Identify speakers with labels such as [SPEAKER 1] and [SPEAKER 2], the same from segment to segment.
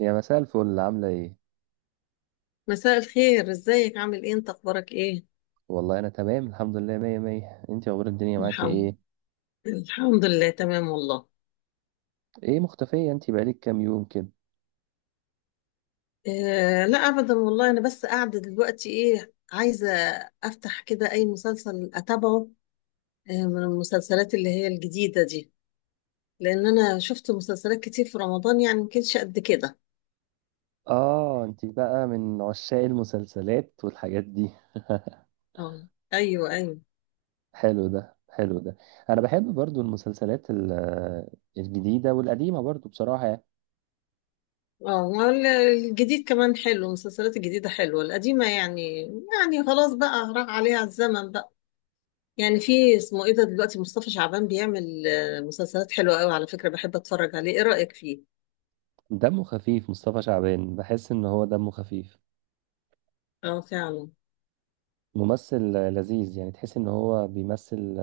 [SPEAKER 1] يا مساء الفل، عاملة ايه؟
[SPEAKER 2] مساء الخير، ازيك؟ عامل ايه انت؟ اخبارك ايه؟
[SPEAKER 1] والله أنا تمام الحمد لله، مية مية. انتي أخبار الدنيا معاكي
[SPEAKER 2] الحمد
[SPEAKER 1] ايه؟
[SPEAKER 2] الحمد لله، تمام والله.
[SPEAKER 1] ايه، مختفية انتي بقالك كام يوم كده؟
[SPEAKER 2] آه، لا ابدا والله. انا بس قاعده دلوقتي، ايه عايزه افتح كده اي مسلسل اتابعه، آه، من المسلسلات اللي هي الجديده دي. لان انا شفت مسلسلات كتير في رمضان، يعني ما كانتش قد كده.
[SPEAKER 1] اه، انتي بقى من عشاق المسلسلات والحاجات دي.
[SPEAKER 2] اه، ايوه ايوه.
[SPEAKER 1] حلو ده، حلو ده. أنا بحب برضو المسلسلات الجديدة والقديمة برضو بصراحة يعني.
[SPEAKER 2] اه، الجديد كمان حلو، المسلسلات الجديده حلوه. القديمه يعني يعني خلاص بقى راح عليها الزمن بقى. يعني في اسمه ايه ده، دلوقتي مصطفى شعبان بيعمل مسلسلات حلوة قوي على فكرة. بحب اتفرج عليه، ايه رأيك فيه؟
[SPEAKER 1] دمه خفيف مصطفى شعبان، بحس إن هو دمه خفيف،
[SPEAKER 2] اه فعلا.
[SPEAKER 1] ممثل لذيذ. يعني تحس إن هو بيمثل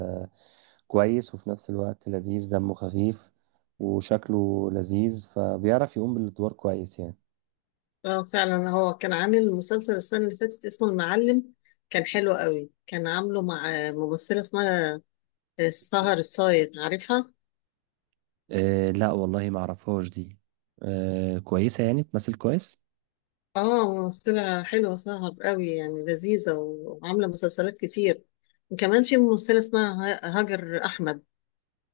[SPEAKER 1] كويس، وفي نفس الوقت لذيذ دمه خفيف، وشكله لذيذ، فبيعرف يقوم بالادوار كويس يعني.
[SPEAKER 2] اه فعلا، هو كان عامل مسلسل السنة اللي فاتت اسمه المعلم، كان حلو قوي. كان عامله مع ممثلة اسمها سهر الصايغ، عارفها؟
[SPEAKER 1] أه لا والله، ما اعرفهاش دي. أه كويسة، يعني تمثل كويس.
[SPEAKER 2] اه، ممثلة حلوة سهر قوي، يعني لذيذة وعاملة مسلسلات كتير. وكمان في ممثلة اسمها هاجر أحمد،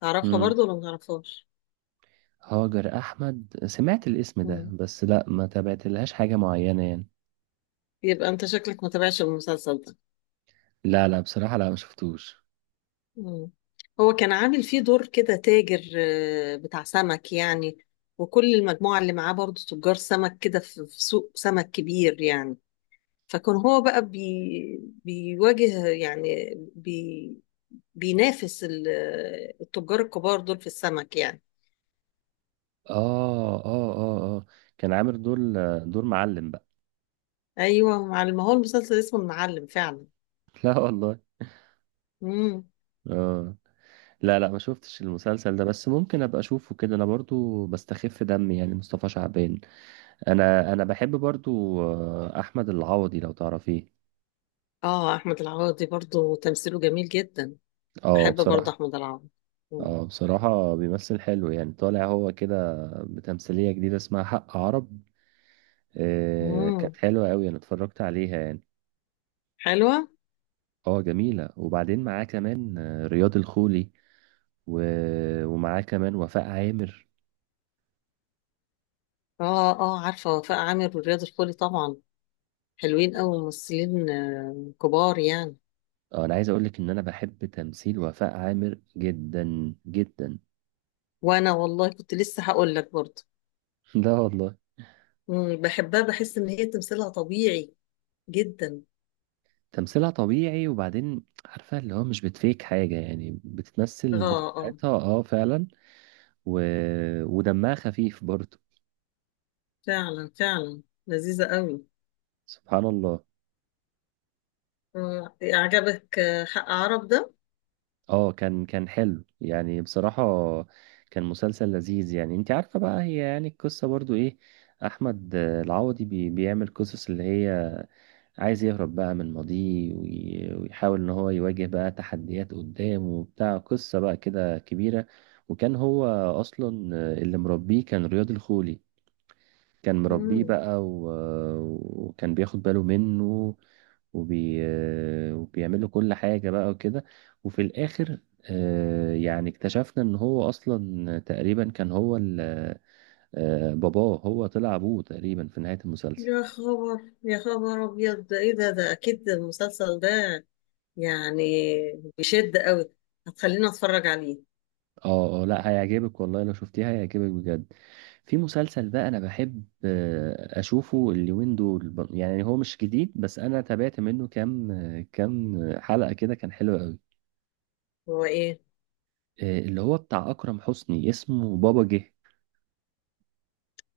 [SPEAKER 2] تعرفها
[SPEAKER 1] مم.
[SPEAKER 2] برضو ولا ما تعرفهاش؟
[SPEAKER 1] هاجر احمد سمعت الاسم ده،
[SPEAKER 2] مم.
[SPEAKER 1] بس لا، ما تابعت لهاش حاجة معينة يعني.
[SPEAKER 2] يبقى انت شكلك ما تابعش المسلسل ده.
[SPEAKER 1] لا لا، بصراحة لا، ما شفتوش.
[SPEAKER 2] مم. هو كان عامل فيه دور كده تاجر بتاع سمك يعني، وكل المجموعة اللي معاه برضه تجار سمك كده في سوق سمك كبير يعني. فكان هو بقى بيواجه يعني، بي بينافس التجار الكبار دول في السمك يعني.
[SPEAKER 1] اه اه اه اه. كان عامل دور معلم بقى.
[SPEAKER 2] ايوه، ما هو المسلسل اسمه المعلم فعلا.
[SPEAKER 1] لا والله.
[SPEAKER 2] امم.
[SPEAKER 1] اه. لا لا، ما شفتش المسلسل ده، بس ممكن ابقى اشوفه كده، انا برضو بستخف دمي يعني مصطفى شعبان. انا بحب برضو احمد العوضي لو تعرفيه.
[SPEAKER 2] اه، احمد العوضي برضه تمثيله جميل جدا،
[SPEAKER 1] اه
[SPEAKER 2] بحب برضه
[SPEAKER 1] بصراحة.
[SPEAKER 2] احمد العوضي.
[SPEAKER 1] اه بصراحة بيمثل حلو، يعني طالع هو كده بتمثيلية جديدة اسمها حق عرب.
[SPEAKER 2] امم،
[SPEAKER 1] كانت حلوة قوي، انا اتفرجت عليها يعني.
[SPEAKER 2] حلوة.
[SPEAKER 1] اه جميلة، وبعدين معاه كمان رياض الخولي، ومعاه كمان وفاء عامر.
[SPEAKER 2] اه اه، عارفة وفاء عامر ورياض الخولي طبعا، حلوين أوي، ممثلين كبار يعني.
[SPEAKER 1] انا عايز اقولك ان انا بحب تمثيل وفاء عامر جدا جدا.
[SPEAKER 2] وأنا والله كنت لسه هقول لك برضه،
[SPEAKER 1] لا والله.
[SPEAKER 2] مم، بحبها، بحس إن هي تمثيلها طبيعي جدا.
[SPEAKER 1] تمثيلها طبيعي، وبعدين عارفة اللي هو مش بتفيك حاجة يعني،
[SPEAKER 2] اه
[SPEAKER 1] بتتمثل
[SPEAKER 2] اه،
[SPEAKER 1] بطبيعتها. اه فعلا. و... ودمها خفيف برضه.
[SPEAKER 2] فعلا فعلا، لذيذة أوي.
[SPEAKER 1] سبحان الله.
[SPEAKER 2] آه عجبك حق عرب ده؟
[SPEAKER 1] اه كان حلو يعني بصراحة، كان مسلسل لذيذ. يعني انت عارفة بقى هي يعني القصة برضو ايه؟ احمد العوضي بيعمل قصص اللي هي عايز يهرب بقى من ماضيه، ويحاول ان هو يواجه بقى تحديات قدامه وبتاع، قصة بقى كده كبيرة. وكان هو اصلا اللي مربيه كان رياض الخولي. كان مربيه
[SPEAKER 2] مم.
[SPEAKER 1] بقى، وكان بياخد باله منه وبي... وبيعمل له كل حاجة بقى وكده. وفي الآخر يعني اكتشفنا ان هو اصلا تقريبا كان هو باباه. هو طلع ابوه تقريبا في نهاية المسلسل.
[SPEAKER 2] يا خبر، يا خبر أبيض، ده إيه ده؟ ده أكيد المسلسل ده يعني بيشد أوي، هتخليني أتفرج عليه.
[SPEAKER 1] اه اه، لا هيعجبك والله، لو شفتيها هيعجبك بجد. في مسلسل بقى انا بحب اشوفه اليومين دول، يعني هو مش جديد، بس انا تابعت منه كام حلقة كده، كان حلو قوي.
[SPEAKER 2] هو إيه؟
[SPEAKER 1] اللي هو بتاع اكرم حسني، اسمه بابا جه.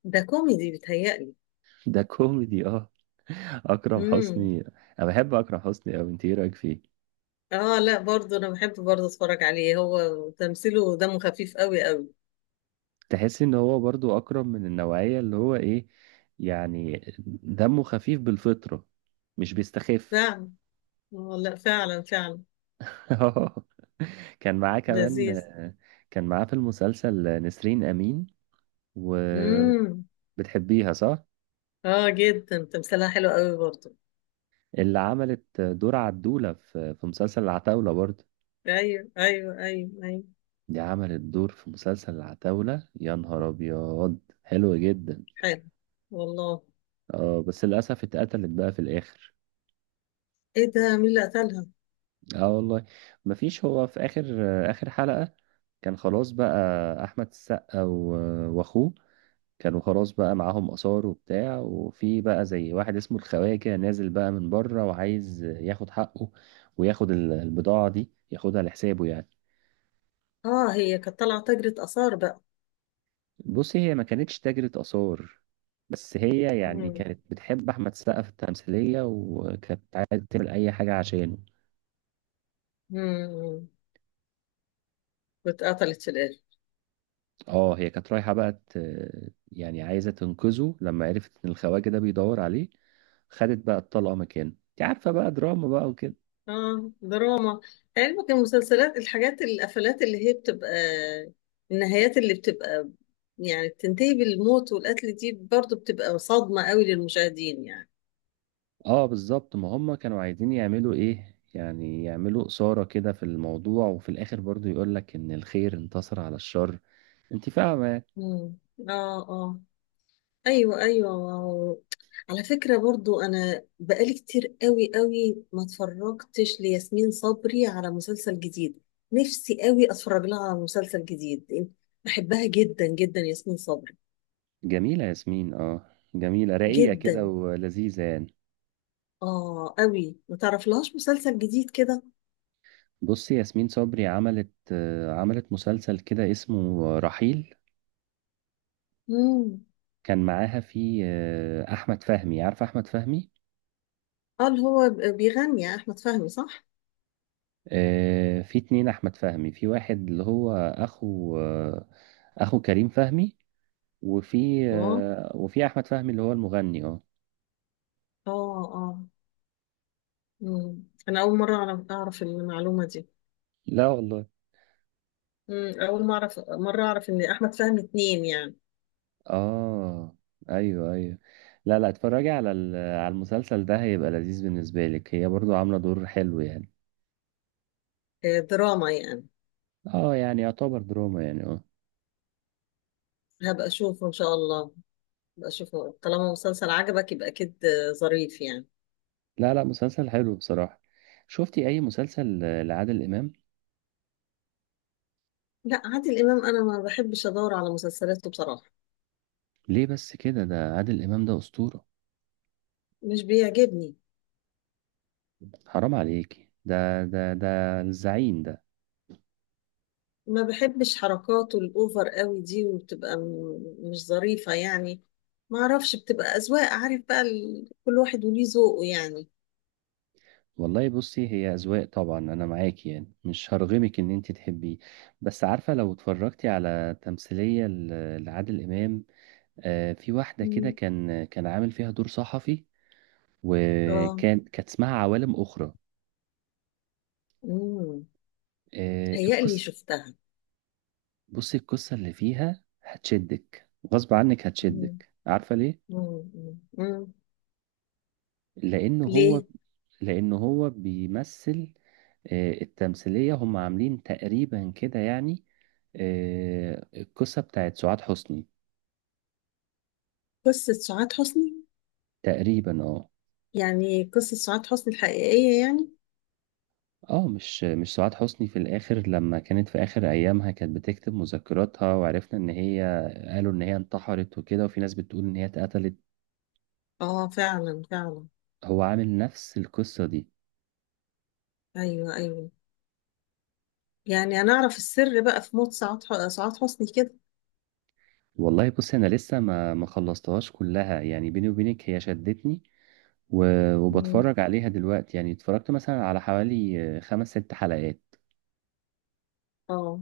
[SPEAKER 2] ده كوميدي بيتهيألي؟
[SPEAKER 1] ده كوميدي اه. اكرم
[SPEAKER 2] مم.
[SPEAKER 1] حسني. انا بحب اكرم حسني قوي، انت ايه رايك فيه؟
[SPEAKER 2] اه، لا برضه انا بحب برضه اتفرج عليه، هو تمثيله دمه خفيف قوي قوي.
[SPEAKER 1] تحس ان هو برضو اكرم من النوعية اللي هو ايه يعني، دمه خفيف بالفطرة، مش بيستخف.
[SPEAKER 2] فعلا، اه لا فعلا فعلا،
[SPEAKER 1] كان معاه كمان.
[SPEAKER 2] لذيذ.
[SPEAKER 1] كان معاه في المسلسل نسرين أمين، وبتحبيها
[SPEAKER 2] امم،
[SPEAKER 1] صح؟
[SPEAKER 2] اه جدا، تمثيلها حلو قوي برضه.
[SPEAKER 1] اللي عملت دور عدولة في مسلسل العتاولة برضه.
[SPEAKER 2] ايوه ايوه ايوه ايوه،
[SPEAKER 1] دي عملت دور في مسلسل العتاولة، يا نهار أبيض حلو جدا.
[SPEAKER 2] حلو والله.
[SPEAKER 1] اه بس للأسف اتقتلت بقى في الآخر.
[SPEAKER 2] ايه ده، مين اللي قتلها؟
[SPEAKER 1] اه والله. مفيش. هو في آخر، آخر حلقة كان خلاص بقى. أحمد السقا وأخوه كانوا خلاص بقى معاهم آثار وبتاع. وفي بقى زي واحد اسمه الخواجة كده، نازل بقى من بره وعايز ياخد حقه، وياخد البضاعة دي، ياخدها لحسابه يعني.
[SPEAKER 2] اه، هي كانت طالعه تاجرة اثار بقى.
[SPEAKER 1] بصي هي ما كانتش تاجرة آثار، بس هي يعني
[SPEAKER 2] امم.
[SPEAKER 1] كانت بتحب أحمد السقا في التمثيلية، وكانت عايزة تعمل أي حاجة عشانه.
[SPEAKER 2] امم، واتقتلت في الاخر.
[SPEAKER 1] اه هي كانت رايحة بقى يعني عايزة تنقذه، لما عرفت إن الخواجة ده بيدور عليه خدت بقى الطلقة مكانه. انت عارفة بقى دراما بقى وكده.
[SPEAKER 2] اه دراما، علمك المسلسلات الحاجات، القفلات اللي هي بتبقى، النهايات اللي بتبقى يعني بتنتهي بالموت والقتل دي، برضو بتبقى صدمة قوي للمشاهدين يعني.
[SPEAKER 1] اه بالظبط، ما هم كانوا عايزين يعملوا ايه، يعني يعملوا إثارة كده في الموضوع، وفي الآخر برضو يقولك إن الخير انتصر على الشر. انت فاهمة؟
[SPEAKER 2] مم. اه اه، ايوه ايوه، واو. على فكرة برضو، انا بقالي كتير قوي قوي ما اتفرجتش لياسمين صبري على مسلسل جديد، نفسي قوي اتفرج لها على مسلسل جديد، بحبها جدا جدا ياسمين صبري.
[SPEAKER 1] جميلة ياسمين، اه جميلة، رقيقة كده
[SPEAKER 2] جدا،
[SPEAKER 1] ولذيذة يعني.
[SPEAKER 2] اه قوي. ما تعرفلهاش مسلسل جديد كده؟
[SPEAKER 1] بصي ياسمين صبري عملت مسلسل كده اسمه رحيل.
[SPEAKER 2] امم.
[SPEAKER 1] كان معاها فيه أحمد فهمي. عارفة أحمد فهمي؟
[SPEAKER 2] اه، اللي هو بيغني احمد فهمي، صح؟
[SPEAKER 1] في اتنين أحمد فهمي. في واحد اللي هو أخو كريم فهمي، وفي
[SPEAKER 2] اه
[SPEAKER 1] آه، وفي احمد فهمي اللي هو المغني اه.
[SPEAKER 2] اه اه. امم، انا اول مره اعرف المعلومه دي.
[SPEAKER 1] لا والله.
[SPEAKER 2] امم، اول ما اعرف مره اعرف ان احمد فهمي اتنين يعني.
[SPEAKER 1] اه. ايوه ايوه. لا لا، اتفرجي على المسلسل ده، هيبقى لذيذ بالنسبه لك. هي برضو عامله دور حلو يعني.
[SPEAKER 2] دراما يعني؟
[SPEAKER 1] اه، يعني يعتبر دراما يعني اه.
[SPEAKER 2] هبقى اشوفه ان شاء الله، هبقى اشوفه. طالما مسلسل عجبك يبقى اكيد ظريف يعني.
[SPEAKER 1] لا لا، مسلسل حلو بصراحه. شفتي اي مسلسل لعادل امام؟
[SPEAKER 2] لا، عادل امام انا ما بحبش ادور على مسلسلاته بصراحه،
[SPEAKER 1] ليه بس كده؟ ده عادل امام، ده اسطوره،
[SPEAKER 2] مش بيعجبني.
[SPEAKER 1] حرام عليكي، ده الزعيم ده.
[SPEAKER 2] ما بحبش حركاته الأوفر قوي دي، وبتبقى مش ظريفة يعني. ما أعرفش، بتبقى أذواق، عارف بقى، ال... كل واحد وليه ذوقه يعني.
[SPEAKER 1] والله بصي هي أذواق طبعا، أنا معاكي يعني، مش هرغمك إن أنت تحبيه. بس عارفة، لو اتفرجتي على تمثيلية لعادل إمام، في واحدة كده
[SPEAKER 2] مم.
[SPEAKER 1] كان عامل فيها دور صحفي،
[SPEAKER 2] اه.
[SPEAKER 1] وكان كانت اسمها عوالم أخرى.
[SPEAKER 2] امم، هيقلي
[SPEAKER 1] القصة.
[SPEAKER 2] شفتها؟
[SPEAKER 1] بصي القصة اللي فيها هتشدك، غصب عنك
[SPEAKER 2] مم.
[SPEAKER 1] هتشدك، عارفة ليه؟
[SPEAKER 2] مم. مم. مم.
[SPEAKER 1] لأنه هو
[SPEAKER 2] ليه؟
[SPEAKER 1] لأنه هو بيمثل. التمثيلية هم عاملين تقريبا كده يعني، القصة بتاعت سعاد حسني
[SPEAKER 2] قصة سعاد حسني؟
[SPEAKER 1] تقريبا اه.
[SPEAKER 2] يعني قصة سعاد حسني الحقيقية يعني؟
[SPEAKER 1] اه مش سعاد حسني، في الاخر لما كانت في اخر ايامها كانت بتكتب مذكراتها، وعرفنا ان هي، قالوا ان هي انتحرت وكده، وفي ناس بتقول ان هي اتقتلت.
[SPEAKER 2] اه فعلا فعلا.
[SPEAKER 1] هو عامل نفس القصة دي.
[SPEAKER 2] ايوه ايوه، يعني انا اعرف السر بقى في موت سعاد حسني كده.
[SPEAKER 1] والله بص، انا لسه ما خلصتهاش كلها يعني، بيني وبينك هي شدتني،
[SPEAKER 2] مم.
[SPEAKER 1] وبتفرج عليها دلوقتي. يعني اتفرجت مثلا على حوالي خمس ست حلقات.
[SPEAKER 2] اه،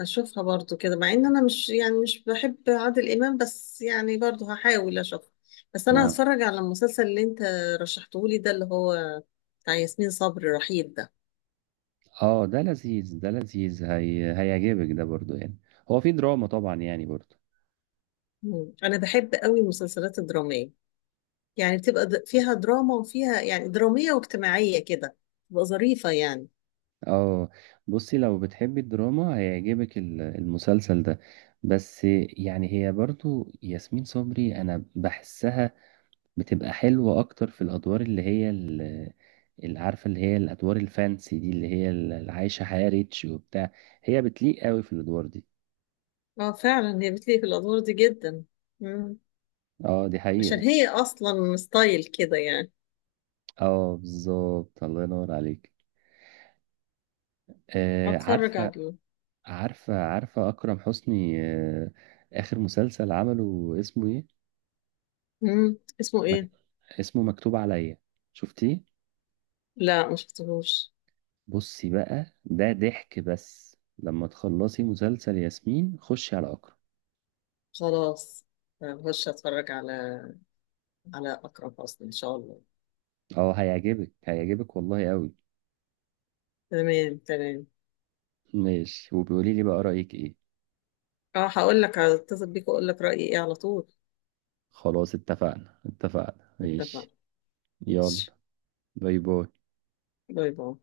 [SPEAKER 2] هشوفها برضو كده، مع ان انا مش يعني مش بحب عادل امام، بس يعني برضو هحاول اشوفها. بس انا
[SPEAKER 1] ما
[SPEAKER 2] هتفرج على المسلسل اللي انت رشحته لي ده، اللي هو بتاع ياسمين صبري، رحيل ده.
[SPEAKER 1] اه، ده لذيذ، ده لذيذ، هيعجبك ده برضو يعني، هو في دراما طبعا يعني برضو.
[SPEAKER 2] انا بحب قوي المسلسلات الدرامية، يعني بتبقى فيها دراما وفيها يعني درامية واجتماعية كده، تبقى ظريفة يعني.
[SPEAKER 1] اه بصي، لو بتحبي الدراما هيعجبك المسلسل ده. بس يعني هي برضو ياسمين صبري، انا بحسها بتبقى حلوة اكتر في الادوار اللي هي اللي عارفة، اللي هي الادوار الفانسي دي، اللي هي اللي عايشة حياة ريتش وبتاع. هي بتليق قوي في الادوار دي.
[SPEAKER 2] اه فعلا، هي بتليق في الادوار دي جدا. مم.
[SPEAKER 1] اه دي
[SPEAKER 2] عشان
[SPEAKER 1] حقيقة.
[SPEAKER 2] هي اصلا ستايل كده يعني.
[SPEAKER 1] اه بالظبط، الله ينور عليك. آه
[SPEAKER 2] هتفرج
[SPEAKER 1] عارفة،
[SPEAKER 2] عليه.
[SPEAKER 1] عارفة أكرم حسني، آخر مسلسل عمله اسمه إيه؟
[SPEAKER 2] مم، اسمه ايه؟
[SPEAKER 1] مك... اسمه مكتوب عليا، شفتيه؟
[SPEAKER 2] لا، مشفتهوش.
[SPEAKER 1] بصي بقى ده ضحك، بس لما تخلصي مسلسل ياسمين خشي على أكرم.
[SPEAKER 2] خلاص، هخش اتفرج على، على اقرب اصلا ان شاء الله.
[SPEAKER 1] أه هيعجبك والله أوي.
[SPEAKER 2] تمام تمام.
[SPEAKER 1] ماشي، وبيقولي لي بقى رأيك إيه.
[SPEAKER 2] اه، هقول لك، هتصل بيك واقول لك رايي ايه على طول.
[SPEAKER 1] خلاص، اتفقنا اتفقنا
[SPEAKER 2] اتفقنا،
[SPEAKER 1] ماشي. يلا.
[SPEAKER 2] ماشي.
[SPEAKER 1] باي باي.
[SPEAKER 2] باي باي.